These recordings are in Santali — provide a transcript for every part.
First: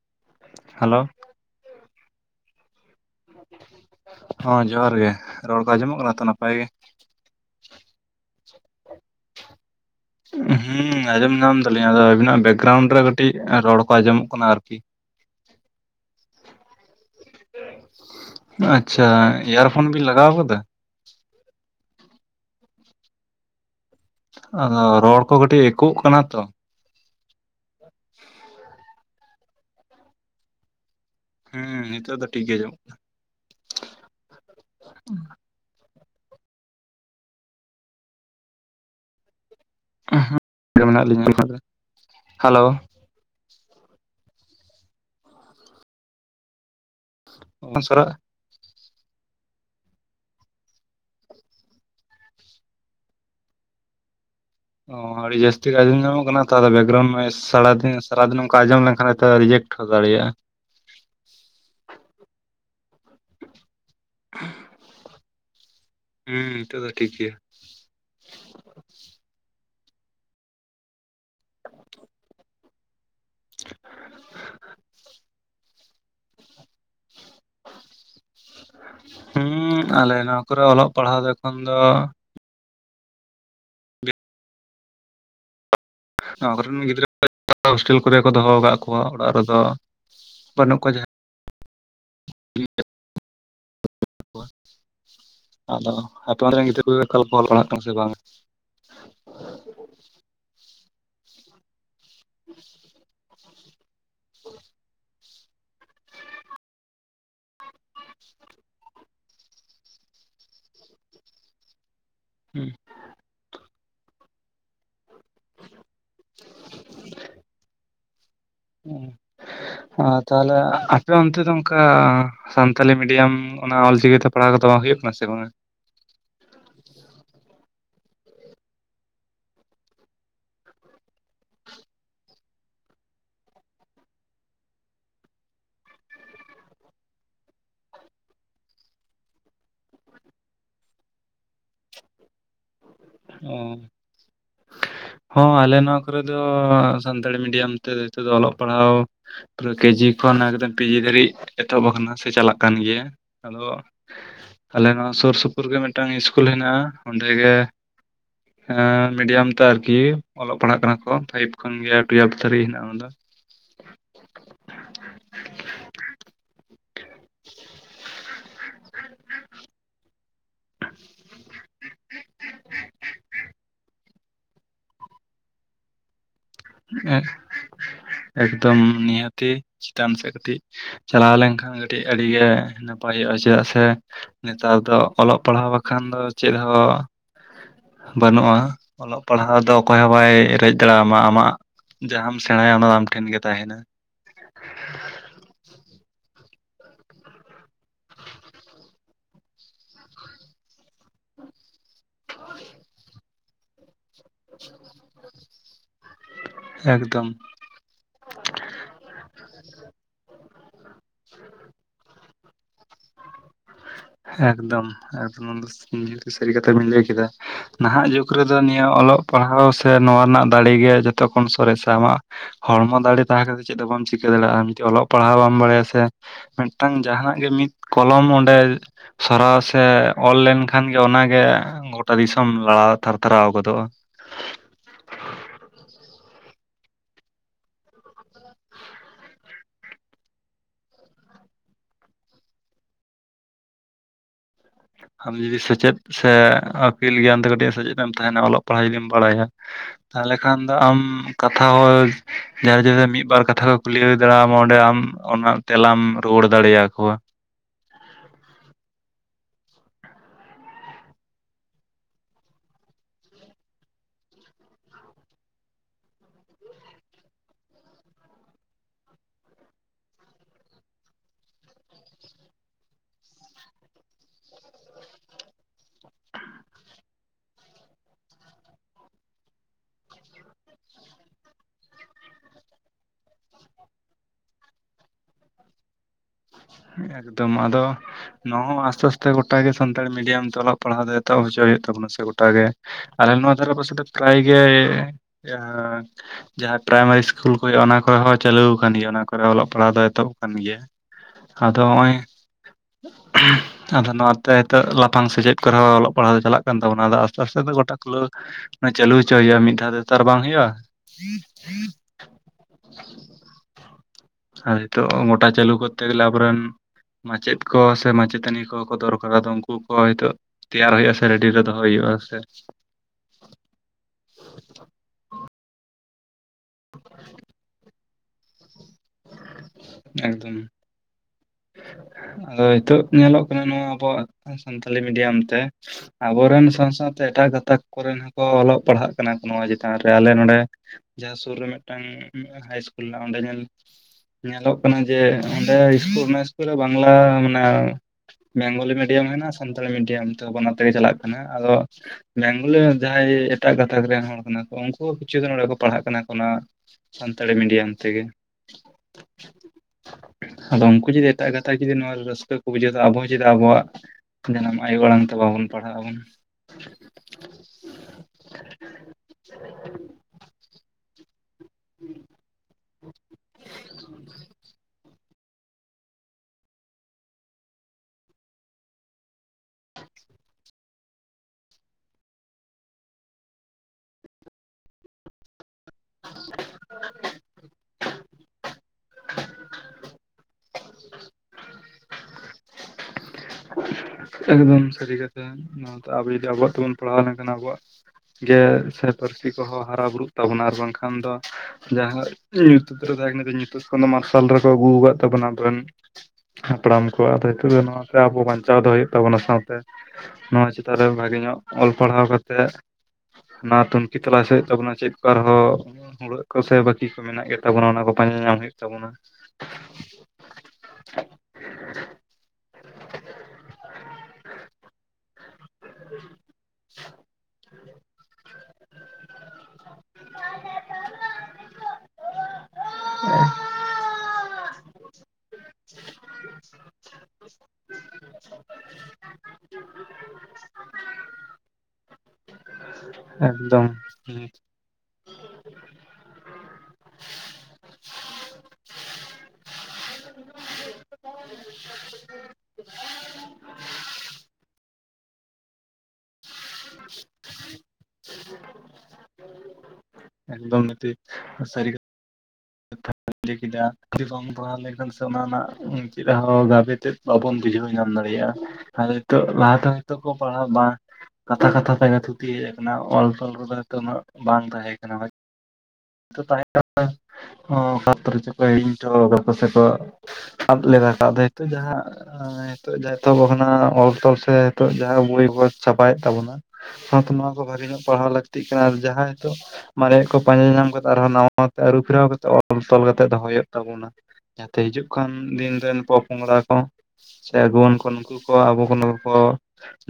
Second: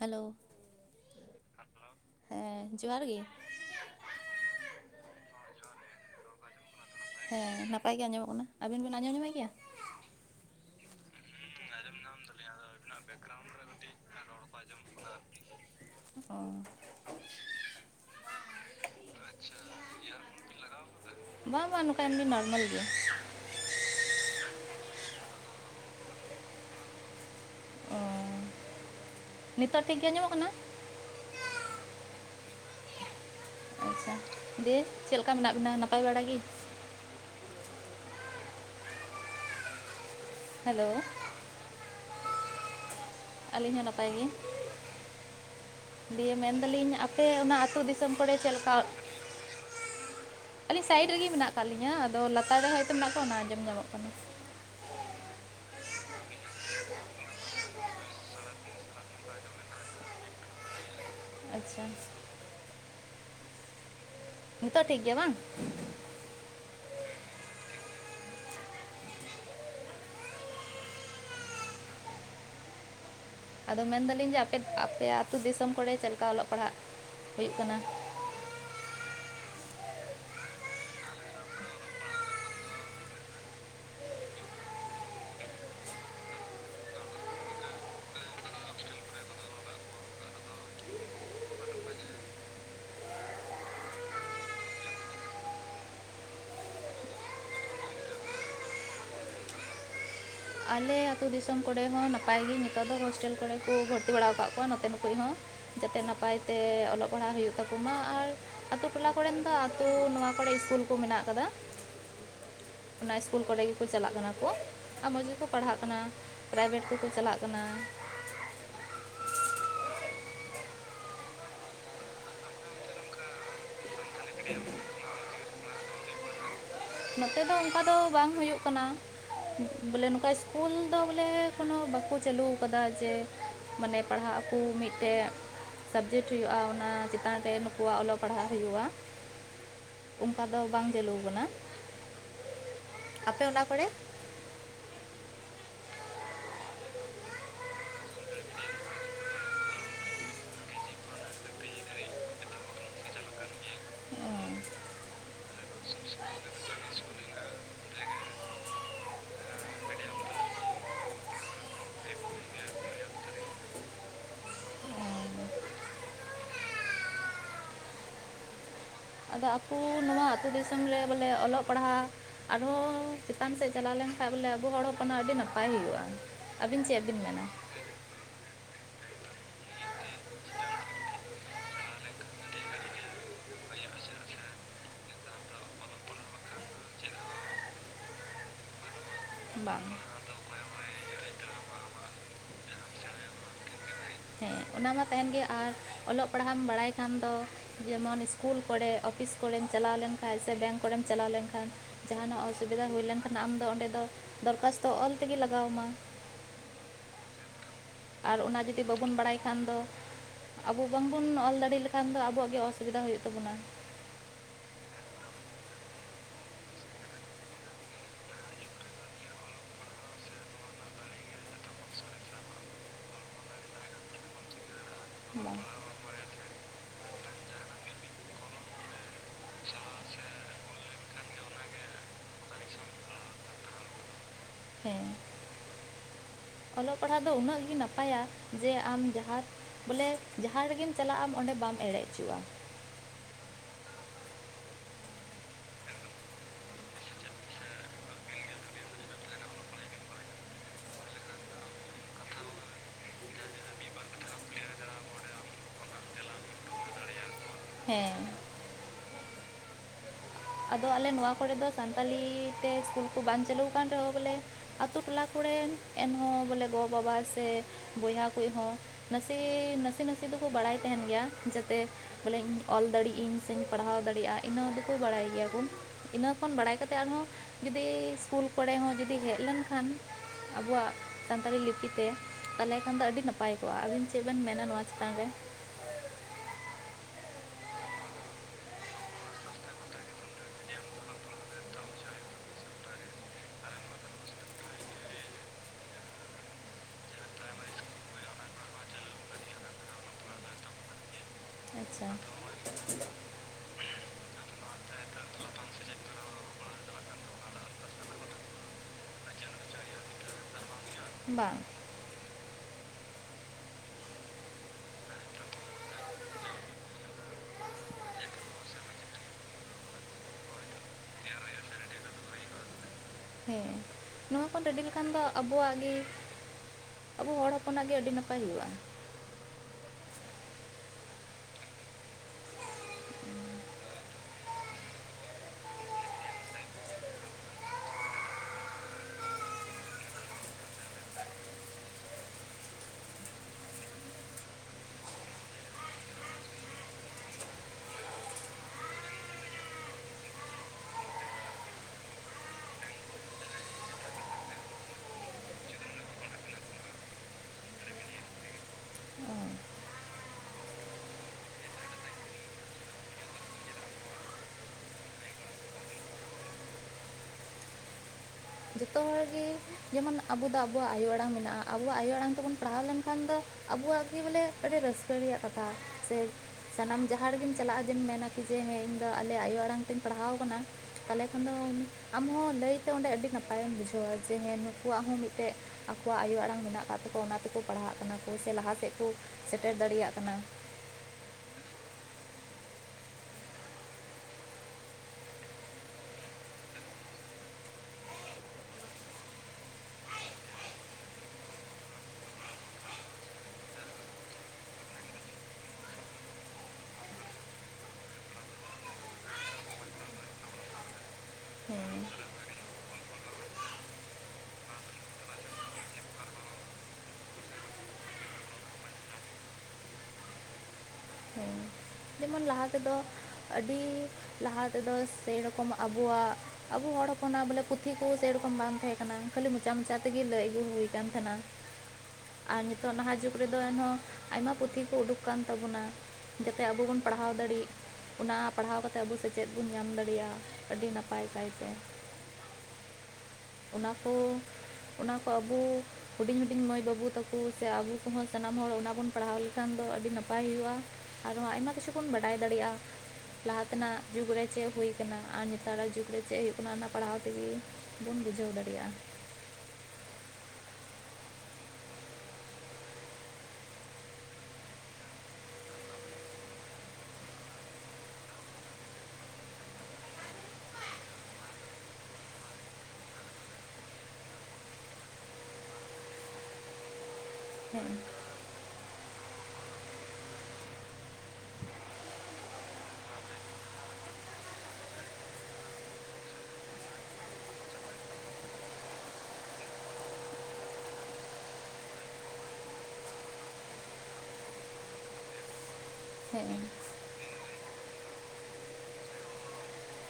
ᱦᱮᱞᱳ ᱾ ᱦᱮᱞᱳ ᱮᱸ, ᱡᱚᱦᱟᱨ ᱜᱮ ᱾ ᱦᱚᱸ‌ ᱡᱚᱦᱟᱨ ᱜᱮ ᱾ ᱨᱚᱲ ᱠᱚ ᱟᱸᱡᱚᱢᱚᱜ ᱠᱟᱱᱟ ᱛᱚ ᱱᱟᱯᱟᱭ ᱜᱮ? ᱦᱮᱸ, ᱱᱟᱯᱟᱭ ᱜᱮ ᱟᱸᱡᱚᱢᱚᱜ ᱠᱟᱱᱟ ᱾ ᱟᱹᱵᱤᱱ ᱵᱤᱱ ᱟᱸᱡᱚᱢ ᱧᱟᱢᱮᱜ ᱜᱮᱭᱟ? [inaudible] ᱦᱩᱸ, ᱟᱸᱡᱚᱢ ᱧᱟᱢ ᱫᱟᱹᱞᱤᱧ ᱾ ᱟᱫᱚ ᱟᱵᱤᱱᱟᱜ ᱵᱮᱠᱜᱨᱟᱣᱩᱱᱰ ᱨᱮ ᱠᱟᱹᱴᱤᱡ ᱨᱚᱲ ᱠᱚ ᱟᱸᱡᱚᱢᱚᱜ ᱠᱟᱱᱟ ᱟᱨᱠᱤ ᱾ ᱚ ᱾ ᱟᱪᱪᱷᱟ, ᱮᱭᱟᱨ ᱯᱷᱳᱱ ᱵᱤᱱ ᱞᱟᱜᱟᱣ ᱟᱠᱟᱫᱟ? ᱵᱟᱝ ᱵᱟᱝ, ᱱᱚᱝᱠᱟ ᱮᱢᱱᱤ ᱱᱚᱨᱢᱟᱞ ᱜᱮᱭᱟ ᱾ ᱟᱫᱚ ᱨᱚᱲ ᱠᱚ ᱠᱟᱹᱴᱤᱡ ᱮᱠᱳᱜ ᱠᱟᱱᱟ ᱛᱚ ᱾ ᱚ [unintelligible] ᱱᱤᱛᱚᱜ ᱴᱷᱤᱠ ᱜᱮ ᱟᱸᱡᱚᱢᱚᱜ ᱠᱟᱱᱟ? ᱦᱮᱸ, ᱱᱤᱛᱚᱜ ᱫᱚ ᱴᱷᱤᱠ ᱜᱮ ᱟᱸᱡᱚᱢᱚᱜ ᱠᱟᱱᱟ ᱾ ᱟᱪᱪᱷᱟ ᱵᱮᱥ ᱪᱮᱫ ᱞᱮᱠᱟ ᱢᱮᱱᱟᱜ ᱵᱤᱱᱟ ᱱᱟᱯᱟᱭ ᱵᱟᱲᱟ ᱜᱤ? ᱦᱮᱞᱳ ᱢᱮᱱᱟᱜ [unintelligible] ᱞᱤᱧᱟ ᱦᱮᱞᱳ ᱟᱞᱤᱧ ᱦᱚᱸ ᱱᱟᱯᱟᱭ ᱜᱤ ᱫᱤᱭᱮ ᱢᱮᱱ ᱫᱟᱞᱤᱧᱼᱼ ᱯᱮ ᱚᱱᱟ ᱟᱛᱩ ᱥᱚᱨᱟᱜ ᱫᱤᱥᱚᱢ ᱠᱚᱨᱮ ᱪᱮᱜ ᱞᱮᱠᱟ? ᱟᱹᱞᱤᱧ ᱥᱟᱭᱤᱰ ᱨᱤᱜᱤ ᱢᱮᱱᱟᱜ ᱠᱟᱜ ᱞᱤᱧᱟᱹ ᱟᱫᱚ ᱞᱟᱛᱟᱨ ᱨᱮ ᱦᱚᱭᱛᱚ ᱢᱮᱱᱟᱜ ᱠᱚᱣᱟ ᱚᱱᱟ ᱟᱸᱡᱚᱢ ᱧᱟᱢᱚᱜ ᱠᱟᱱᱟ᱾ ᱚᱻ ᱟᱹᱰᱤ ᱡᱟᱹᱥᱛᱤ ᱜᱮ ᱟᱸᱡᱚᱢ ᱧᱟᱢᱚᱜ ᱠᱟᱱᱟ ᱛᱚ ᱟᱫᱚ ᱵᱮᱜᱨᱟᱣᱩᱱ ᱥᱟᱲᱟ ᱫᱤᱱᱼᱼ ᱥᱟᱨᱟᱫᱤᱱ ᱚᱝᱠᱟ ᱟᱸᱡᱚᱢ ᱞᱮᱱᱠᱷᱟᱱ ᱦᱚᱭᱛᱚ ᱨᱤᱡᱮᱠᱴ ᱦᱚᱸ ᱫᱟᱲᱮᱭᱟᱜᱼᱟ᱾ ᱟᱪᱪᱷᱟ᱾ [inaudible] ᱱᱤᱛᱚᱜ ᱴᱷᱤᱠ ᱜᱮᱭᱟ ᱵᱟᱝ? ᱦᱩᱸ ᱱᱤᱛᱚᱜ ᱫᱚ ᱴᱷᱤᱠ ᱜᱮᱭᱟ᱾ ᱟᱫᱚ ᱢᱮᱱᱫᱟᱞᱤᱧ ᱡᱮ ᱟᱯᱮ ᱟᱯᱮ ᱟᱛᱩ ᱫᱤᱥᱚᱢ ᱠᱚᱨᱮ ᱪᱮᱫ ᱞᱮᱠᱟ ᱚᱞᱚᱜ ᱯᱟᱲᱦᱟᱜ ᱦᱩᱭᱩᱜ ᱠᱟᱱᱟ? ᱦᱩᱸ ᱟᱞᱮ ᱱᱚᱣᱟ ᱠᱚᱨᱮ ᱚᱞᱚᱜ ᱯᱟᱲᱦᱟᱣ ᱫᱚ ᱮᱠᱷᱚᱱ ᱫᱚ ᱱᱚᱣᱟ ᱠᱚᱨᱮᱱ ᱜᱤᱫᱽᱨᱟᱹ ᱠᱚ ᱦᱳᱥᱴᱮᱞ ᱠᱚᱨᱮ ᱜᱮ ᱠᱚ ᱫᱚᱦᱚ ᱠᱟᱫ ᱠᱚᱣᱟ ᱚᱲᱟᱜ ᱨᱮᱫᱚᱼᱼ ᱵᱟᱹᱱᱩᱜ ᱠᱚᱣᱟ [unintelligible] ᱟᱫᱚ ᱟᱯᱮ ᱚᱸᱰᱮ ᱨᱮᱱ ᱜᱤᱫᱽᱨᱟᱹ ᱠᱚᱜᱮ ᱚᱠᱟᱞᱮᱠᱟ ᱠᱚ ᱚᱞᱚᱜ ᱯᱟᱲᱦᱟᱜ ᱠᱟᱱᱟ ᱥᱮ ᱵᱟᱝ? ᱟᱞᱮ ᱟᱛᱩ ᱫᱤᱥᱚᱢ ᱠᱚᱨᱮ ᱦᱚᱸ ᱱᱟᱯᱟᱭ ᱜᱤ ᱱᱤᱛᱚᱜ ᱫᱚ ᱦᱳᱥᱴᱮᱞ ᱠᱚᱨᱮ ᱠᱩ ᱵᱷᱚᱨᱼᱼ ᱛᱤ ᱵᱟᱲᱟᱣ ᱠᱟᱜ ᱠᱚᱣᱟ ᱱᱚᱛᱮ ᱱᱩᱠᱩᱡ ᱦᱚᱸ ᱡᱟᱛᱮ ᱱᱟᱯᱟᱭ ᱛᱮ ᱚᱞᱚᱜ ᱯᱟᱲᱦᱟᱜ ᱦᱩᱭᱩᱜ ᱛᱟᱠᱩ ᱢᱟ ᱟᱨᱼᱼ ᱟᱛᱩ ᱴᱚᱞᱟ ᱠᱚ ᱨᱮᱱ ᱫᱚ ᱟᱛᱩ ᱱᱚᱣᱟ ᱠᱚᱨᱮᱜ ᱤᱥᱠᱩᱞ ᱠᱩ ᱢᱮᱱᱟᱜ ᱠᱟᱫᱟ᱾ ᱦᱩᱸ᱾ ᱚᱱᱟ ᱤᱥᱠᱩᱞ ᱠᱚᱨᱮ ᱜᱮᱠᱩ ᱪᱟᱞᱟᱜ ᱠᱟᱱᱟ ᱠᱩ ᱟᱨ ᱢᱚᱡᱽ ᱜᱮ ᱼᱼ ᱠᱩ ᱯᱟᱲᱦᱟᱜ ᱠᱟᱱᱟ ᱯᱨᱟᱭᱵᱷᱮᱴ ᱠᱩᱠᱩ ᱪᱟᱞᱟᱜ ᱠᱟᱱᱟ᱾ ᱦᱮᱸ [inaudible] ᱛᱟᱦᱞᱮ ᱟᱯᱮ ᱚᱱᱛᱮ ᱫᱚ ᱚᱱᱠᱟ ᱥᱟᱱᱛᱟᱞᱤ ᱢᱤᱰᱤᱭᱟᱢ ᱚᱱᱟ ᱚᱞᱼᱼ ᱪᱤᱠᱤ ᱛᱮ ᱯᱟᱲᱦᱟᱣ ᱠᱚᱫᱚ ᱦᱩᱭᱩᱜ ᱠᱟᱱᱟ ᱥᱮ ᱵᱟᱝᱟ? ᱱᱚᱛᱮ ᱫᱚ ᱚᱝᱠᱟ ᱫᱚ ᱵᱟᱝ ᱦᱩᱭᱩᱜ ᱠᱟᱱᱟ᱾ ᱵᱚᱞᱮ ᱱᱚᱸᱠᱟ ᱥᱠᱩᱞ ᱫᱚ ᱵᱚᱞᱮ ᱠᱚᱱᱚ ᱵᱟᱠᱩ ᱪᱟᱞᱩ ᱠᱟᱫᱟ ᱡᱮᱼᱼ ᱢᱟᱱᱮ ᱯᱟᱲᱦᱟᱜ ᱟᱠᱩ ᱢᱤᱫᱴᱮᱜ᱾ ᱥᱟᱵᱡᱮᱴ ᱦᱩᱭᱩᱜᱼᱟ, ᱚᱱᱟ ᱪᱮᱛᱟᱱ ᱨᱮ ᱱᱩᱠᱩᱣᱟᱜ ᱚᱞᱚᱜ ᱯᱟᱲᱦᱟᱜ ᱦᱩᱭᱩᱜᱼᱟ᱾ ᱚᱝᱠᱟ ᱫᱚ ᱵᱟᱝ ᱪᱟᱞᱩ ᱠᱟᱱᱟ᱾ ᱚ ᱠᱚᱨᱮ ᱦᱚᱸ ᱟᱞᱮ ᱱᱚᱣᱟ ᱠᱚᱨᱮ ᱫᱚ ᱥᱟᱱᱛᱟᱲᱤ ᱢᱤᱰᱤᱭᱟᱢᱼᱼ ᱱᱚᱛᱮ ᱫᱚ ᱱᱤᱛᱚᱜ ᱫᱚ ᱚᱞᱚᱜ ᱯᱟᱲᱦᱟᱣ ᱯᱩᱨᱟᱹ ᱠᱮᱡᱤ ᱠᱷᱚᱱ ᱮᱠᱫᱚᱢ ᱯᱤᱡᱤ ᱫᱷᱟᱹᱨᱤᱡ᱾ ᱮᱛᱚᱦᱚᱵ ᱟᱠᱟᱱᱟ ᱥᱮ ᱪᱟᱞᱟᱜ ᱠᱟᱱ ᱜᱮᱭᱟ ᱟᱫᱚ ᱟᱞᱮ ᱱᱚᱣᱟ ᱥᱳᱨ ᱥᱩᱯᱼᱼ ᱯᱩᱨ ᱜᱮ ᱢᱤᱫᱴᱟᱝ ᱤᱥᱠᱩᱞ ᱦᱮᱱᱟᱜᱼᱟ, ᱚᱸᱰᱮ ᱜᱮᱼᱼ ᱦᱮᱸ ᱢᱤᱰᱤᱭᱟᱢ ᱛᱮ ᱟᱨᱠᱤ ᱚᱞᱚᱜ ᱯᱟᱲᱦᱟᱜ ᱠᱟᱱᱟ ᱠᱚ ᱯᱷᱟᱭᱤᱵ ᱠᱷᱚᱱ ᱜᱮ ᱴᱩᱭᱮᱞᱵ ᱫᱷᱟᱨᱤᱡ ᱦᱮᱱᱟᱜᱼᱟ ᱚᱱᱟᱫᱚ᱾ ᱟᱫᱚ ᱟᱠᱩ ᱱᱚᱣᱟ ᱟᱛᱩ ᱫᱤᱥᱚᱢ ᱨᱮ ᱵᱚᱞᱮ ᱚᱞᱚᱜ ᱯᱟᱲᱦᱟᱼᱼ ᱟᱨᱦᱚᱸ ᱪᱮᱛᱟᱱ ᱥᱮᱜ ᱪᱟᱞᱟᱣ ᱞᱮᱱᱠᱷᱟᱡ ᱵᱚᱞᱮ ᱟᱵᱩ ᱦᱚᱲ ᱦᱚᱯᱚᱱᱟᱜ ᱟᱰᱤ ᱱᱟᱯᱟᱭ ᱦᱩᱭᱩᱜᱼᱟ᱾ ᱟᱹᱵᱤᱱ ᱪᱮᱫ ᱵᱤᱱ ᱢᱮᱱᱟ ᱮᱠᱫᱚᱢ ᱱᱤᱦᱟᱹᱛᱤ ᱪᱮᱛᱟᱱ ᱥᱮᱜ ᱠᱟᱹᱴᱤᱡ᱾ ᱪᱟᱞᱟᱣ ᱞᱮᱱᱠᱷᱟᱱ ᱠᱟᱹᱴᱤᱡ ᱟᱰᱤ ᱜᱮ ᱱᱟᱯᱟᱭᱚᱜᱼᱟ, ᱪᱮᱫᱟᱜ ᱥᱮᱼᱼ ᱱᱮᱛᱟᱨ ᱫᱚ ᱚᱞᱚᱜ ᱯᱟᱲᱦᱟᱣ ᱵᱟᱠᱷᱟᱱ ᱫᱚ ᱪᱮᱫ ᱦᱚᱸ ᱵᱟᱱᱩᱜᱼᱟ᱾ ᱚᱞᱚᱜ ᱯᱟᱲᱦᱟᱣ ᱫᱚ ᱵᱟᱝ ᱚᱠᱚᱭ ᱦᱚᱸ ᱵᱟᱭ ᱨᱮᱡ ᱫᱟᱲᱟᱣᱢᱟ, ᱟᱢᱟᱜᱼᱼ ᱡᱟᱸᱦᱟᱢ ᱥᱮᱬᱟᱭᱟ ᱚᱱᱟ ᱫᱚ ᱟᱢ ᱴᱷᱮᱱ ᱜᱮ ᱛᱟᱦᱮᱱᱟ᱾ ᱦᱮᱸ ᱚᱱᱟ ᱢᱟ ᱛᱟᱦᱮᱱ ᱜᱮ ᱟᱨ ᱚᱞᱚᱜ ᱯᱟᱲᱦᱟᱢ ᱵᱟᱲᱟᱭ ᱠᱷᱟᱱ ᱫᱚᱼᱼ ᱡᱮᱢᱚᱱ ᱤᱥᱠᱩᱞ ᱠᱚᱨᱮᱜ ᱚᱯᱷᱤᱥ ᱠᱚᱨᱮᱢ ᱪᱟᱞᱟᱣ ᱞᱮᱱᱠᱷᱟᱡ ᱥᱮ ᱵᱮᱝᱠ ᱠᱚᱨᱮᱢ ᱪᱟᱞᱟᱣ ᱞᱮᱱᱠᱷᱟᱱ ᱡᱟᱦᱟᱱᱟᱜ ᱚᱥᱩᱵᱤᱫᱟ ᱦᱩᱭ ᱞᱮᱱᱠᱷᱟᱱ ᱟᱢ ᱫᱚ ᱚᱸᱰᱮ ᱫᱚ ᱫᱚᱨᱠᱟᱥᱛᱚ ᱚᱞ ᱛᱤᱜᱤ ᱞᱟᱜᱟᱣ ᱢᱟ ᱾ ᱮᱠᱫᱚᱢ ᱾ ᱟᱨ ᱚᱱᱟ ᱡᱩᱫᱤ ᱵᱟᱵᱩᱱ ᱵᱟᱲᱟᱭ ᱠᱷᱟᱱ ᱫᱚ, ᱟᱵᱩ ᱵᱟᱝᱵᱩᱱ ᱚᱞ ᱫᱟᱲᱤ ᱞᱮᱠᱷᱟᱱ ᱫᱚ ᱟᱵᱚᱣᱟᱜ ᱜᱮ ᱚᱥᱩᱵᱤᱫᱟ ᱦᱩᱭᱩᱜ ᱛᱟᱵᱩᱱᱟ ᱾ ᱮᱠᱫᱚᱢ ᱮᱠᱫᱚᱢ ᱱᱚᱣᱟ ᱫᱚ [unintelligible] ᱥᱟᱹᱨᱤ ᱠᱟᱛᱷᱟ ᱵᱤᱱ ᱞᱟᱹᱭ ᱠᱮᱫᱟ ᱾ ᱱᱟᱦᱟᱜ ᱡᱩᱜᱽ ᱨᱮᱫᱚ ᱱᱤᱭᱟᱹ ᱚᱞᱚᱜ ᱯᱟᱲᱦᱟᱣ ᱥᱮ ᱱᱚᱣᱟ ᱨᱮᱱᱟᱜ ᱫᱟᱲᱮ ᱜᱮ ᱡᱚᱛᱚ ᱠᱷᱚᱱ ᱥᱚᱨᱮᱥᱟ ᱾ ᱟᱢᱟᱜ ᱦᱚᱲᱢᱚ ᱫᱟᱲᱮ ᱛᱟᱦᱮᱸ ᱠᱟᱛᱮᱫ ᱪᱮᱫ ᱫᱚ ᱵᱟᱢ ᱪᱤᱠᱟᱹ ᱫᱟᱲᱮᱜᱼᱟ‌᱾ ᱚᱞᱚᱜ ᱯᱟᱲᱦᱟᱣ ᱵᱟᱝ ᱵᱟᱢ ᱵᱟᱲᱟᱭᱟ ᱥᱮ ᱢᱤᱫᱴᱟᱝ ᱡᱟᱦᱱᱟᱜ ᱜᱮ ᱢᱤᱫ ᱠᱚᱞᱚᱢ ᱚᱸᱰᱮ‌ ᱥᱚᱨᱟᱣ ᱥᱮ ᱚᱞ ᱞᱮᱱᱠᱷᱟᱱ ᱜᱮ ᱚᱱᱟ ᱜᱮ ᱜᱚᱴᱟ ᱫᱤᱥᱚᱢ ᱞᱟᱲᱟᱣ ᱛᱷᱟᱨ ᱛᱷᱟᱨᱟᱣ ᱜᱚᱫᱚᱜᱼᱟ ᱾ ᱦᱮᱸ ᱾ ᱚᱞᱚᱜ ᱯᱟᱲᱦᱟᱜ ᱫᱚ ᱩᱱᱟᱹᱜ ᱜᱮ ᱱᱟᱯᱟᱭᱟ ᱡᱮ ᱟᱢ ᱡᱟᱦᱟᱸ ᱵᱚᱞᱮ ᱡᱟᱦᱟᱸ ᱨᱮᱜᱮᱢ ᱪᱟᱞᱟᱜ ᱟᱢ ᱚᱸᱰᱮ ᱵᱟᱢ ᱮᱲᱮ ᱚᱪᱚᱜᱼᱟ ᱾ ᱟᱢ ᱡᱩᱫᱤ ᱥᱮᱪᱮᱫ ᱥᱮ ᱟᱹᱠᱤᱞ ᱜᱮᱭᱟᱱ ᱛᱮ ᱠᱟᱹᱴᱤᱡ ᱥᱮᱪᱮᱫ ᱮᱢ ᱛᱟᱦᱮᱱᱟ ᱚᱞᱚᱜ ᱯᱟᱲᱦᱟᱜ ᱡᱩᱫᱤᱢ ᱵᱟᱲᱟᱭᱟ ᱛᱟᱦᱞᱮ ᱠᱷᱟᱱ ᱫᱚ ᱟᱢ ᱠᱟᱛᱷᱟ ᱦᱚᱸ ᱡᱟᱨ [unintelligible] ᱢᱤᱫᱵᱟᱨ ᱠᱟᱛᱷᱟ ᱠᱩᱠᱞᱤ ᱦᱩᱭ ᱫᱟᱲᱮᱜ ᱟᱢ ᱚᱸᱰᱮ ᱟᱢ ᱚᱱᱟ ᱛᱮᱞᱟᱢ ᱨᱩᱣᱟᱹᱲ ᱫᱟᱲᱮᱭᱟᱠᱚᱣᱟ ᱾ ᱦᱮᱸ ᱾ ᱟᱫᱚ ᱟᱞᱮ ᱱᱚᱣᱟ ᱠᱚᱨᱮ ᱫᱚ ᱥᱟᱱᱛᱟᱞᱤ ᱛᱮ ᱤᱥᱠᱩᱞ ᱠᱚ ᱵᱟᱝ ᱪᱟᱹᱞᱩᱣᱟᱠᱟᱱ ᱨᱮᱦᱚᱸ ᱵᱚᱞᱮ-ᱼ ᱟᱛᱳ ᱴᱚᱞᱟ ᱠᱚᱨᱮ ᱮᱱᱦᱚᱸ ᱵᱚᱞᱮ ᱜᱚ ᱵᱟᱵᱟ ᱥᱮ ᱵᱚᱭᱦᱟ ᱠᱩᱡ ᱦᱚᱸ ᱱᱟᱥᱮ, ᱱᱟᱥᱮ ᱱᱟᱥᱮ ᱫᱚᱠᱚ ᱵᱟᱲᱟᱭ ᱛᱟᱦᱮᱱ ᱜᱮᱭᱟ ᱡᱟᱛᱮ ᱵᱚᱞᱮᱧ ᱚᱞ ᱫᱟᱲᱤᱜ ᱤᱧ ᱥᱮᱧ ᱯᱟᱲᱦᱟᱣ ᱫᱟᱲᱮᱜᱼᱟ ᱤᱱᱟᱹ ᱫᱚᱠᱚ ᱵᱟᱲᱟᱭ ᱜᱮᱭᱟᱵᱚᱱ ᱤᱱᱟᱹ ᱠᱷᱚᱱ ᱵᱟᱲᱟᱭ ᱠᱟᱛᱮᱫ ᱟᱨᱦᱚᱸ ᱡᱩᱫᱤ ᱤᱥᱠᱩᱞ ᱠᱚᱨᱮ ᱦᱚᱸ ᱡᱩᱫᱤ ᱦᱮᱡ ᱞᱮᱱᱠᱷᱟᱱ ᱟᱵᱚᱣᱟᱜ ᱥᱟᱱᱛᱟᱲᱤ ᱞᱤᱯᱤ ᱛᱮ ᱾ ᱛᱟᱦᱚᱞᱮ ᱠᱷᱟᱱ ᱫᱚ ᱟᱹᱰᱤ ᱱᱟᱯᱟᱭ ᱠᱚᱜᱼᱟ, ‌ᱟᱹᱵᱤᱱ ᱪᱮᱫ ᱵᱮᱱ ᱢᱮᱱᱟ ᱱᱚᱣᱟ ᱪᱮᱛᱟᱱ ᱨᱮ? ᱮᱠᱫᱚᱢ ᱟᱫᱚ ᱱᱚᱣᱟ ᱦᱚᱸ ᱟᱥᱛᱮ ᱟᱥᱛᱮ ᱜᱚᱴᱟ ᱜᱮ ᱥᱟᱱᱛᱟᱲᱤ ᱢᱤᱰᱤᱭᱟᱢ ᱛᱮ ᱚᱞᱚᱜ ᱯᱟᱲᱦᱟᱣ ᱫᱚ ᱮᱛᱚᱦᱚᱵ ᱦᱚᱪᱚ ᱦᱩᱭᱩᱜ ᱛᱟᱵᱚᱱᱟ ᱥᱮ ᱜᱚᱴᱟᱜ ᱜᱮ ᱾ ᱟᱞᱮ ᱱᱚᱣᱟ ᱫᱷᱟᱨᱮ ᱯᱟᱥᱮ ᱫᱚ ᱯᱚᱨᱟᱭ ᱜᱮ ᱡᱟᱦᱟ ᱡᱟᱦᱟᱸ ᱯᱨᱟᱭᱢᱟᱨᱤ ᱤᱥᱠᱩᱞ ᱠᱚ ᱦᱩᱭᱩᱜ-ᱟ ᱚᱱᱟ ᱠᱚᱨᱮ ᱦᱚᱸ ᱪᱟᱹᱞᱩ ᱟᱠᱟᱱ ᱜᱮᱭᱟ ᱚᱱᱟ ᱠᱚᱨᱮ ᱚᱞᱚᱜ ᱯᱟᱲᱦᱟᱜ ᱫᱚ ᱮᱛᱚᱦᱚᱵ ᱟᱠᱟᱱ ᱜᱮᱭᱟ ᱾ ᱟᱫᱚ ᱟᱪᱪᱷᱟ ᱦᱚᱜᱼᱚᱭ [inaudible] ᱟᱫᱚ ᱱᱚᱣᱟᱛᱮ ᱦᱤᱛᱚᱜ ᱞᱟᱯᱷᱟᱝ ᱥᱮᱪᱮᱫ ᱠᱚᱨᱮ ᱦᱚᱸ ᱚᱞᱚᱜ ᱯᱟᱲᱦᱟᱜ ᱫᱚ ᱪᱟᱞᱟᱜ ᱠᱟᱱ ᱛᱟᱵᱚᱱᱟ ᱟᱫᱚ ᱟᱥᱛᱮ ᱟᱥᱛᱮ ᱫᱚ ᱜᱚᱴᱟ ᱠᱷᱩᱞᱟᱹᱣ ᱪᱟᱹᱞᱩ ᱦᱚᱪᱚᱭ ᱦᱩᱭᱩᱜᱼᱟ ᱢᱤᱫ ᱫᱷᱟᱣ ᱛᱮ ᱛᱚ ᱟᱨ ᱵᱟᱝ ᱦᱩᱭᱩᱜᱼᱟ ᱾ ᱵᱟᱝ ᱾ ᱟᱨ ᱦᱤᱛᱚᱜ ᱜᱚᱴᱟ ᱪᱟᱹᱞᱩ ᱠᱚᱨᱛᱮ ᱜᱮᱞᱮ ᱟᱵᱚᱨᱮᱱ ᱢᱟᱪᱮᱫ ᱠᱚ ᱥᱮ ᱢᱟᱪᱮᱛᱟᱹᱱᱤ ᱠᱚ ᱠᱚ ᱫᱚᱨᱠᱟᱨᱟ ᱫᱚ ᱩᱱᱠᱩ ᱠᱚ ᱦᱤᱛᱚᱜ ᱛᱮᱭᱟᱨ ᱦᱩᱭᱩᱜᱼᱟ ᱥᱮ ᱨᱮᱰᱤ ᱨᱮ ᱫᱚᱦᱚᱭ ᱦᱩᱭᱩᱜᱼᱟ ᱥᱮ ᱾ ᱦᱮᱸ, ᱱᱚᱣᱟ ᱠᱚ ᱨᱮᱰᱤ ᱞᱮᱠᱷᱟᱱ ᱫᱚ ᱟᱵᱚᱣᱟᱜ ᱜᱮ ᱟᱵᱚ ᱦᱚᱲ ᱦᱚᱯᱚᱱᱟᱜ ᱜᱮ ᱟᱹᱰᱤ ᱱᱟᱯᱟᱭ ᱦᱩᱭᱩᱜᱼᱟ ᱾ ᱮᱠᱫᱚᱢ ᱾ ᱟᱫᱚ ᱦᱤᱛᱳᱜ ᱧᱮᱞᱚᱜ ᱠᱟᱱᱟ ᱱᱚᱣᱟ ᱟᱵᱚᱣᱟᱜ ᱥᱟᱱᱛᱟᱞᱤ ᱢᱤᱰᱤᱭᱟᱢ ᱛᱮ ᱟᱵᱚᱨᱮᱱ ᱥᱟᱶ ᱥᱟᱶᱛᱮ ᱮᱴᱟᱜ ᱜᱟᱛᱟᱠ ᱠᱚᱨᱮᱱ ᱦᱚᱸᱠᱚ ᱚᱞᱚᱜ ᱯᱟᱲᱦᱟᱜ ᱠᱟᱱᱟ ᱱᱚᱣᱟ ᱪᱮᱛᱟᱱ ᱨᱮ ᱟᱞᱮ ᱱᱚᱰᱮ ᱡᱟᱦᱟᱸ ᱥᱩᱨ ᱨᱮ ᱢᱤᱫᱴᱟᱝ ᱦᱟᱭ ᱤᱥᱠᱩᱞ ᱢᱮᱱᱟᱜ ᱚᱸᱰᱮ ᱧᱮᱞ ᱧᱮᱞᱚᱜ ᱠᱟᱱᱟ ᱡᱮ ᱚᱸᱰᱮ ᱤᱥᱠᱩᱞ [unintelligible] ᱨᱮ ᱵᱟᱝᱞᱟ ᱢᱟᱱᱮ ᱵᱮᱝᱜᱚᱞᱤ ᱢᱤᱰᱤᱭᱟᱢ ᱦᱮᱱᱟᱜᱼᱟ ᱥᱟᱱᱛᱟᱲᱤ ᱢᱤᱰᱤᱭᱟᱢ ᱛᱚᱦᱚᱸ ᱵᱟᱱᱟᱨ ᱛᱮᱜᱮ ᱪᱟᱞᱟᱜ ᱠᱟᱱᱟ ᱟᱫᱚ ᱵᱮᱝᱜᱚᱞᱤ ᱨᱮᱱ ᱡᱟᱦᱟᱸᱭ ᱮᱴᱟᱜ ᱜᱟᱛᱟᱠ ᱨᱮᱱ ᱦᱚᱲ ᱠᱟᱱᱟ ᱠᱚ ᱩᱱᱠᱩ ᱦᱚᱸ ᱠᱤᱪᱷᱩ ᱫᱚ ᱱᱚᱸᱰᱮ ᱠᱚ ᱯᱟᱲᱦᱟᱜ ᱠᱟᱱᱟ ᱾ ᱚᱱᱟ ᱥᱟᱱᱛᱟᱲᱤ ᱢᱤᱰᱤᱭᱟᱢ ᱛᱮᱜᱮ ᱾ [inaudible] ᱟᱫᱚ ᱩᱱᱠᱩ ᱡᱩᱫᱤ ᱮᱴᱟᱜ ᱜᱟᱛᱟᱠ ᱡᱩᱫᱤ ᱱᱚᱣᱟ ᱨᱟᱹᱥᱠᱟᱹ ᱠᱚ ᱵᱩᱡᱷᱟᱹᱣ ᱫᱟ, ᱟᱵᱚ ᱦᱚᱸ ᱪᱮᱫᱟᱜ ᱟᱵᱚᱣᱟᱜ ᱡᱟᱱᱟᱢ ᱟᱭᱳ ᱟᱲᱟᱝ ᱛᱮ ᱵᱟᱵᱚᱱ ᱯᱟᱲᱦᱟᱜ ᱟᱵᱚᱱ? ᱡᱚᱛᱚ ᱦᱚᱲ ᱜᱮ, ᱡᱮᱢᱚᱱ ᱟᱵᱚ ᱫᱚ ᱟᱵᱚᱣᱟᱜ ᱟᱭᱳ ᱟᱲᱟᱝ ᱢᱮᱱᱟᱜᱼᱟ ᱾ ᱟᱵᱚᱣᱟᱜ ᱟᱭᱳ ᱟᱲᱟᱝ ᱛᱮᱵᱚᱱ ᱯᱟᱲᱦᱟᱣ ᱞᱮᱱᱠᱷᱟᱱ ᱫᱚ, ᱟᱵᱚᱣᱟᱜ ᱜᱮ ᱵᱚᱞᱮ ᱟᱹᱰᱤ ᱨᱟᱹᱥᱠᱟᱹ ᱨᱮᱭᱟᱜ ᱠᱟᱛᱷᱟ᱾ ᱾ ᱥᱮ ᱥᱟᱱᱟᱢ ᱡᱟᱦᱟᱸ ᱨᱮᱜᱮᱢ ᱪᱟᱞᱟᱜ ᱟ ᱡᱮᱢ ᱢᱮᱱᱟ᱾ ᱡᱮ ᱦᱮᱸ ᱤᱧ ᱫᱚ ᱟᱞᱮ ᱟᱭᱳ ᱟᱲᱟᱝ ᱛᱮᱧ ᱯᱟᱲᱦᱟᱣ ᱟᱠᱟᱱᱟ ᱾ ᱛᱟᱦᱚᱞᱮ ᱠᱷᱟᱱ ᱫᱚ ᱟᱢᱦᱚᱸ ᱞᱟᱹᱭᱛᱮ ᱚᱸᱰᱮ ᱟᱹᱰᱤ ᱱᱟᱯᱟᱭᱮᱢ ᱵᱩᱡᱷᱟᱹᱣᱟ᱾ ᱡᱮᱸ ᱱᱩᱠᱩᱣᱟᱜ ᱦᱚᱸ ᱢᱤᱫᱴᱮᱡ᱾ ᱟᱠᱚᱣᱟᱜ ᱟᱭᱳ ᱟᱲᱟᱝ ᱢᱮᱱᱟᱜ ᱟᱠᱟᱫ ᱛᱟᱠᱚᱣᱟ ᱚᱱᱟ ᱛᱮᱠᱚ ᱯᱟᱲᱦᱟᱜ ᱠᱟᱱᱟ ᱠᱚ, ᱥᱮ ᱞᱟᱦᱟ ᱥᱮᱫ ᱠᱚ ᱥᱮᱴᱮᱨ ᱫᱟᱲᱮᱭᱟᱜ ᱠᱟᱱᱟ ᱾ ᱮᱠᱫᱚᱢ ᱥᱟᱹᱨᱤ ᱠᱟᱛᱷᱟ, ᱱᱚᱣᱟᱛᱮ ᱟᱵᱚ ᱡᱫᱤ ᱟᱵᱚᱣᱟᱜ ᱛᱮᱵᱚᱱ ᱯᱟᱲᱦᱟᱣ ᱞᱮᱱᱠᱷᱟᱱ ᱟᱵᱚᱣᱟᱜ᱾ ᱜᱮ ᱥᱮ ᱯᱟᱹᱨᱥᱤ ᱠᱚᱦᱚᱸ ᱦᱟᱨᱟ ᱵᱩᱨᱩᱜ ᱛᱟᱵᱚᱱᱟ ᱾ ᱟᱨ ᱵᱟᱝᱠᱷᱟᱱ ᱫᱚ᱾ ᱡᱟᱦᱟᱸ ᱧᱩᱛ ᱨᱮ ᱛᱟᱦᱮᱸ ᱠᱟᱱᱟ ᱛᱚ ᱧᱩᱛᱩᱛ ᱠᱷᱚᱱ ᱫᱚ ᱢᱟᱨᱥᱟᱞ ᱨᱮᱠᱚ ᱟᱹᱜᱩ ᱟᱠᱟᱫ ᱛᱟᱵᱚᱱᱟ ᱟ ᱨᱮᱱ ᱦᱟᱯᱲᱟᱢ ᱠᱚᱣᱟᱜ ᱟᱫᱚ ᱱᱤᱛᱚᱜ ᱫᱚ ᱱᱚᱣᱟᱛᱮ ᱟᱵᱚ ᱵᱟᱧᱪᱟᱣ ᱫᱚᱦᱚ ᱦᱩᱭᱩᱜ ᱛᱟᱵᱚᱱᱟ ᱥᱟᱶᱛᱮ᱾ ᱱᱚᱣᱟ ᱪᱮᱛᱟᱱ ᱨᱮ ᱵᱷᱟᱜᱮ ᱧᱚᱜ ᱚᱞ ᱦᱮᱸ ᱯᱟᱲᱦᱟᱣ ᱠᱟᱛᱮᱫ᱾ ᱚᱱᱟ ᱛᱩᱱᱠᱷᱤ ᱛᱟᱞᱟᱥ ᱦᱩᱭᱩᱜ ᱛᱟᱵᱚᱱᱟ ᱪᱮᱫ ᱠᱚ ᱟᱨᱦᱚᱸ᱾ ᱦᱩᱲᱟᱹᱜ ᱠᱚᱥᱮ ᱵᱟᱹᱠᱤ ᱠᱚ ᱢᱮᱱᱟᱜ ᱜᱮ ᱛᱟᱵᱚᱱᱟ᱾ ᱚᱱᱟ ᱠᱚ ᱯᱟᱸᱡᱟ ᱧᱟᱢ ᱦᱩᱭᱩᱜ ᱛᱟᱵᱚᱱᱟ᱾ [inaudible] ᱦᱮᱸ ᱡᱮᱢᱚᱱ ᱞᱟᱦᱟ ᱛᱮᱫᱚ ᱟᱹᱰᱤ ᱞᱟᱦᱟ ᱛᱮᱫᱚ᱾ ᱥᱮᱨᱚᱠᱚᱢ ᱟᱵᱚᱣᱟᱼᱜ ᱟᱵᱚ ᱦᱚᱲ ᱦᱚᱯᱚᱱᱟᱜ ᱵᱚᱞᱮ ᱯᱩᱛᱷᱤ ᱠᱚ, ᱥᱮᱨᱚᱠᱚᱢ ᱵᱟᱝ ᱛᱟᱦᱮᱸ ᱠᱟᱱᱟ᱾ ᱠᱷᱟᱹᱞᱤ ᱢᱚᱪᱟ ᱢᱚᱪᱟ ᱛᱮᱜᱮ ᱞᱟᱹᱭ ᱟᱹᱜᱩ ᱦᱩᱭ ᱠᱟᱱ ᱛᱟᱦᱮᱱᱟ᱾ ᱟᱨ ᱱᱤᱛᱚᱜ ᱱᱟᱦᱟᱜ ᱡᱩᱜᱽ ᱨᱮᱫᱚ, ᱮᱱᱦᱚᱸ ᱟᱭᱢᱟ ᱯᱩᱛᱷᱤ ᱠᱚ ᱩᱰᱩᱠ ᱟᱠᱟᱱ ᱛᱟᱵᱚᱱᱟ᱾ [inaudible] ᱛᱮ ᱟᱵᱚ ᱵᱚᱱ ᱯᱟᱲᱦᱟᱣ ᱫᱟᱲᱮᱜ ᱚᱱᱟ ᱯᱟᱲᱦᱟᱣ ᱠᱟᱛᱮᱫ ᱟᱵᱚ ᱥᱮᱪᱮᱫ ᱵᱚᱱ ᱧᱟᱢ ᱫᱟᱲᱮᱭᱟᱜᱼᱟ᱾ ᱟᱹᱰᱤ ᱱᱟᱯᱟᱭ ᱠᱟᱭᱛᱮ᱾ ᱮᱠᱫᱚᱢ ᱚᱱᱟ ᱠᱚ ᱚᱱᱟ ᱠᱚ ᱟᱵᱚ ᱦᱩᱰᱤᱧ ᱦᱩᱰᱤᱧ ᱢᱟᱹᱭ ᱵᱟᱹᱵᱩ ᱛᱟᱠᱚ ᱥᱮ ᱟᱵᱚ᱾ ᱠᱚᱦᱚᱸ ᱥᱟᱱᱟᱢ ᱦᱚᱲ ᱚᱱᱟ ᱵᱚᱱ ᱯᱟᱲᱦᱟᱣ ᱞᱮᱠᱷᱟᱱ ᱫᱚ᱾ ᱟᱹᱰᱤ ᱱᱟᱯᱟᱭ ᱦᱩᱭᱩᱜᱼᱟ᱾ ᱟᱨᱦᱚ ᱟᱭᱢᱟ ᱠᱤᱪᱷᱩ ᱵᱚᱱ ᱵᱟᱰᱟᱭ ᱫᱟᱲᱮᱭᱟᱜᱼᱟ᱾ ᱞᱟᱦᱟ ᱛᱮᱱᱟᱜ ᱡᱩᱜᱽ ᱨᱮ ᱪᱮᱫ ᱦᱩᱭ ᱟᱱᱟᱱᱟ᱾ ᱟᱨ ᱱᱮᱛᱟᱨᱟᱜ ᱡᱩᱜᱽ ᱨᱮ ᱪᱮᱫ ᱦᱩᱭᱩᱜ ᱠᱟᱱᱟ ᱚᱱᱟ ᱯᱟᱲᱦᱟᱣ ᱛᱮᱜᱮ ᱵᱚᱱ ᱵᱩᱡᱷᱟᱹᱣ ᱫᱟᱲᱮᱭᱟᱜᱼᱟ᱾ ᱮᱠᱫᱚᱢ [unintelligible] ᱥᱟᱨᱤ ᱠᱮᱫᱟ [unintelligible] ᱯᱟᱲᱦᱟᱣ ᱞᱮᱱᱠᱷᱟᱱ ᱥᱮ ᱚᱱᱟ ᱨᱮᱱᱟᱜ ᱪᱮᱫᱦᱚᱸ ᱜᱟᱵᱮ ᱛᱮᱫ᱾ ᱵᱟᱵᱚᱱ ᱵᱩᱡᱷᱟᱹᱣ ᱧᱟᱢ ᱫᱟᱲᱮᱭᱟᱜᱼᱟ᱾ ᱟᱨ ᱱᱤᱛᱚᱜ ᱞᱟᱦᱟᱛᱮ ᱱᱤᱛᱚᱜ ᱠᱚ ᱯᱟᱲᱦᱟᱜ ᱢᱟ ᱠᱟᱛᱷᱟ ᱠᱟᱛᱷᱟ ᱛᱮᱜᱮ ᱛᱷᱩᱛᱤ ᱦᱮᱡ ᱟᱠᱟᱱᱟ ᱚᱞ ᱛᱚᱞ ᱨᱮᱫᱚᱭᱛᱳ ᱩᱱᱟᱹᱜ ᱵᱟᱝ ᱛᱟᱦᱮᱸ ᱠᱟᱱᱟ᱾ [unintelligible] ᱟᱫᱚ ᱦᱮᱸ ᱞᱮᱫᱟ ᱠᱚ ᱟᱫᱚ ᱱᱤᱛᱚᱜ ᱡᱟᱦᱟ ᱱᱤᱛᱚᱜ ᱡᱟᱦᱟ ᱮᱛᱚᱦᱚᱵᱚᱼᱠᱟᱱᱟ ᱚᱞ ᱛᱚᱞ ᱥᱮ ᱱᱤᱛᱚᱜ ᱡᱟᱦᱟᱸ ᱵᱳᱭ ᱠᱳ ᱪᱷᱟᱯᱟᱭᱮᱫ ᱛᱟᱵᱚᱱᱟ᱾ ᱥᱟᱶᱛᱚ ᱱᱚᱣᱟ ᱠᱚ ᱵᱷᱟᱜᱤ ᱧᱚᱜ ᱯᱟᱲᱦᱟᱣ ᱞᱟᱹᱠᱛᱤᱜ ᱠᱟᱱᱟ ᱟᱨ ᱡᱟᱦᱟᱸ ᱱᱤᱛᱚᱜ ᱢᱟᱨᱮ ᱠᱚ ᱯᱟᱸᱡᱟ ᱧᱟᱢ ᱠᱟᱛᱮ ᱟᱨᱦᱚᱸ ᱱᱟᱣᱟᱛᱮ ᱟᱹᱨᱩ ᱯᱷᱮᱨᱟᱣ ᱠᱟᱛᱮ ᱚᱞ ᱛᱚᱞ ᱠᱟᱛᱮ ᱫᱚᱦᱚᱭ ᱦᱩᱭᱩᱜ ᱛᱟᱵᱚᱱᱟ᱾ ᱡᱟᱛᱮ ᱦᱤᱡᱩᱜ ᱠᱟᱱ ᱫᱤᱱ ᱨᱮᱱ ᱯᱚᱼᱯᱚᱝᱲᱟ ᱦᱮᱸ ᱠᱚ᱾ ᱥᱮ ᱟᱹᱜᱩᱣᱟᱹᱱ ᱠᱚ ᱱᱩᱠᱩ ᱠᱚ ᱟᱵᱚ ᱠᱚ᱾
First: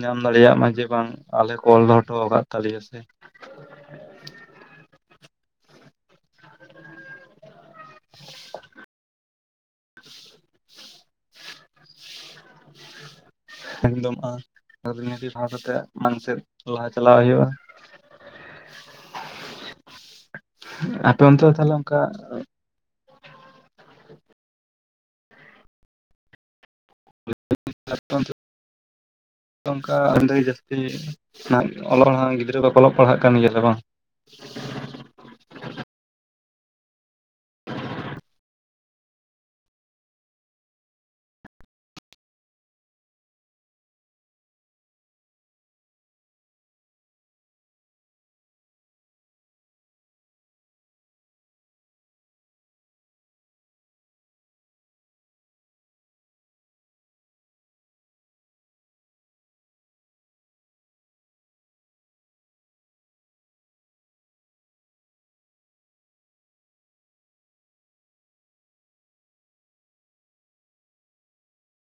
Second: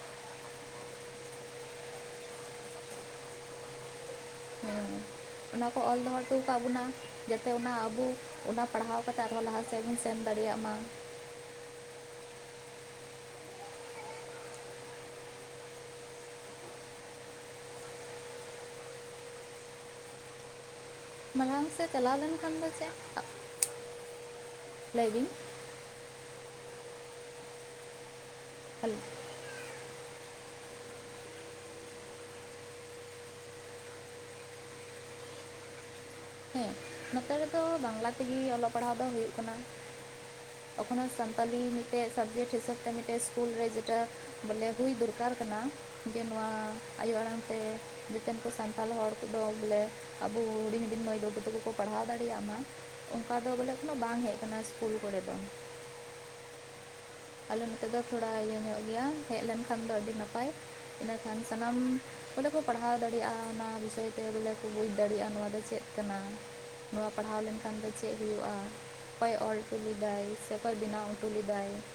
ᱧᱟᱢ ᱫᱟᱲᱮᱭᱟᱜ ᱢᱟ ᱡᱮ ᱵᱟᱝ ᱟᱞᱮ ᱠᱚ ᱚᱞ ᱫᱚᱦᱚ ᱦᱚᱴᱚ ᱟᱠᱟᱫ ᱛᱟᱞᱮᱭᱟ ᱥᱮ ᱦᱮᱸ ᱚᱱᱟ ᱠᱚ ᱚᱞ ᱫᱚᱦᱚ ᱦᱚᱴᱚ ᱟᱠᱟᱫ ᱵᱚᱱᱟ᱾ ᱡᱟᱛᱮ ᱚᱱᱟ ᱟᱵᱚ ᱚᱱᱟ ᱯᱟᱲᱦᱟᱣ ᱠᱟᱛᱮ ᱟᱨᱦᱚᱸ ᱞᱟᱦᱟ ᱥᱮᱫ ᱵᱚᱱ ᱥᱮᱱ ᱫᱟᱲᱮᱭᱟᱜ ᱢᱟ᱾ ᱮᱠᱫᱚᱢᱚᱜᱼᱟ ᱟᱹᱱᱟᱹᱨᱤ ᱢᱟᱱᱟᱣ ᱠᱟᱛᱮ ᱢᱟᱲᱟᱝ ᱥᱮᱫ ᱞᱟᱦᱟ ᱪᱟᱞᱟᱣ ᱦᱩᱭᱩᱜᱼᱟ᱾ [inaudible] [unintelligible] ᱢᱟᱲᱟᱝ ᱥᱮᱫ ᱚᱱᱠᱟ ᱪᱟᱞᱟᱣ ᱞᱮᱱᱠᱷᱟᱱ ᱫᱚ ᱪᱮᱫ [unintelligible] ᱞᱟᱹᱭ ᱵᱤᱱ᱾ [unintelligible] ᱦᱮᱞᱳ [unintelligible] ᱱᱚᱝᱠᱟ ᱟᱰᱤ ᱡᱟᱹᱥᱛᱤ [unintelligible] ᱚᱞᱚ ᱦᱟᱸᱜ ᱜᱤᱫᱽᱨᱟᱹ ᱵᱟᱠᱚ ᱚᱞᱚᱜ ᱯᱟᱲᱦᱟᱜ ᱠᱟᱱ ᱜᱮᱭᱟ ᱥᱮ ᱵᱟᱝ? ᱦᱮᱸ ᱱᱚᱛᱮ ᱨᱮᱫᱚ ᱵᱟᱝᱞᱟ ᱛᱮᱜᱮ ᱚᱞᱚᱜ ᱯᱟᱲᱦᱟᱣ ᱫᱚ ᱦᱳᱜ ᱠᱟᱱᱟ᱾ ᱮᱠᱷᱚᱱᱳ ᱥᱟᱱᱛᱟᱞᱤ ᱢᱤᱫᱴᱮᱡ ᱥᱟᱵᱡᱮᱠᱴ ᱦᱤᱥᱟᱹᱵ ᱛᱮ ᱢᱤᱫᱮᱡ ᱥᱠᱩᱞ ᱨᱮ ᱡᱮᱴᱟ᱾ ᱵᱚᱞᱮ ᱦᱩᱭ ᱫᱚᱨᱠᱟᱨ ᱠᱟᱱᱟ ᱡᱮ ᱱᱚᱣᱟ ᱟᱭᱳ ᱟᱲᱟᱝᱛᱮ᱾ ᱱᱮᱛᱮᱱ ᱠᱚ ᱥᱟᱱᱛᱟᱲ ᱦᱚᱲ ᱠᱚᱫᱚ ᱵᱚᱞᱮ, ᱟᱵᱚ ᱦᱩᱰᱤᱧ ᱦᱩᱰᱤᱧ ᱢᱟᱹᱭ ᱵᱟᱹᱵᱩ ᱛᱟᱠᱚᱼᱼ ᱯᱟᱲᱦᱟᱣ ᱫᱟᱲᱮᱭᱟᱜ ᱢᱟ, ᱚᱱᱠᱟ ᱫᱚ ᱵᱚᱞᱮ ᱮᱠᱳᱱᱳ ᱵᱟᱝ ᱦᱮᱡ ᱟᱠᱟᱱᱟ ᱥᱠᱩᱞ ᱠᱚᱨᱮ ᱫᱚ᱾ ᱟᱞᱮ ᱱᱚᱛᱮ ᱫᱚ ᱛᱷᱚᱲᱟ ᱤᱭᱟᱹ ᱧᱚᱜ ᱜᱮᱭᱟ ᱦᱮᱡ ᱞᱮᱱᱠᱷᱟᱱ ᱫᱚ ᱟᱹᱰᱤ ᱱᱟᱯᱟᱭ ᱾ ᱤᱱᱟᱹᱠᱷᱟᱱ ᱥᱟᱱᱟᱢᱼᱼ ᱵᱚᱞᱮ ᱠᱚ ᱯᱟᱲᱦᱟᱣ ᱫᱟᱲᱮᱭᱟᱜᱼᱟ ᱚᱱᱟ ᱵᱤᱥᱚᱭ ᱛᱮ ᱵᱚᱞᱮ ᱠᱚ ᱵᱩᱡᱽ ᱫᱟᱲᱮᱭᱟᱜᱼᱟ ᱱᱚᱣᱟ ᱫᱚ ᱪᱮᱫ ᱠᱟᱱᱟ᱾ ᱱᱚᱣᱟ ᱯᱟᱲᱦᱟᱣ ᱞᱮᱱᱠᱷᱟᱱ ᱫᱚ ᱪᱮᱫ ᱦᱩᱭᱩᱜᱼᱟ ᱾ ᱚᱠᱚᱭ ᱚᱞ ᱚᱴᱚ ᱞᱮᱫᱟᱭ ᱥᱮ ᱚᱠᱚᱭ ᱵᱮᱱᱟᱣ ᱚᱴᱚ ᱞᱮᱫᱟᱭ ᱾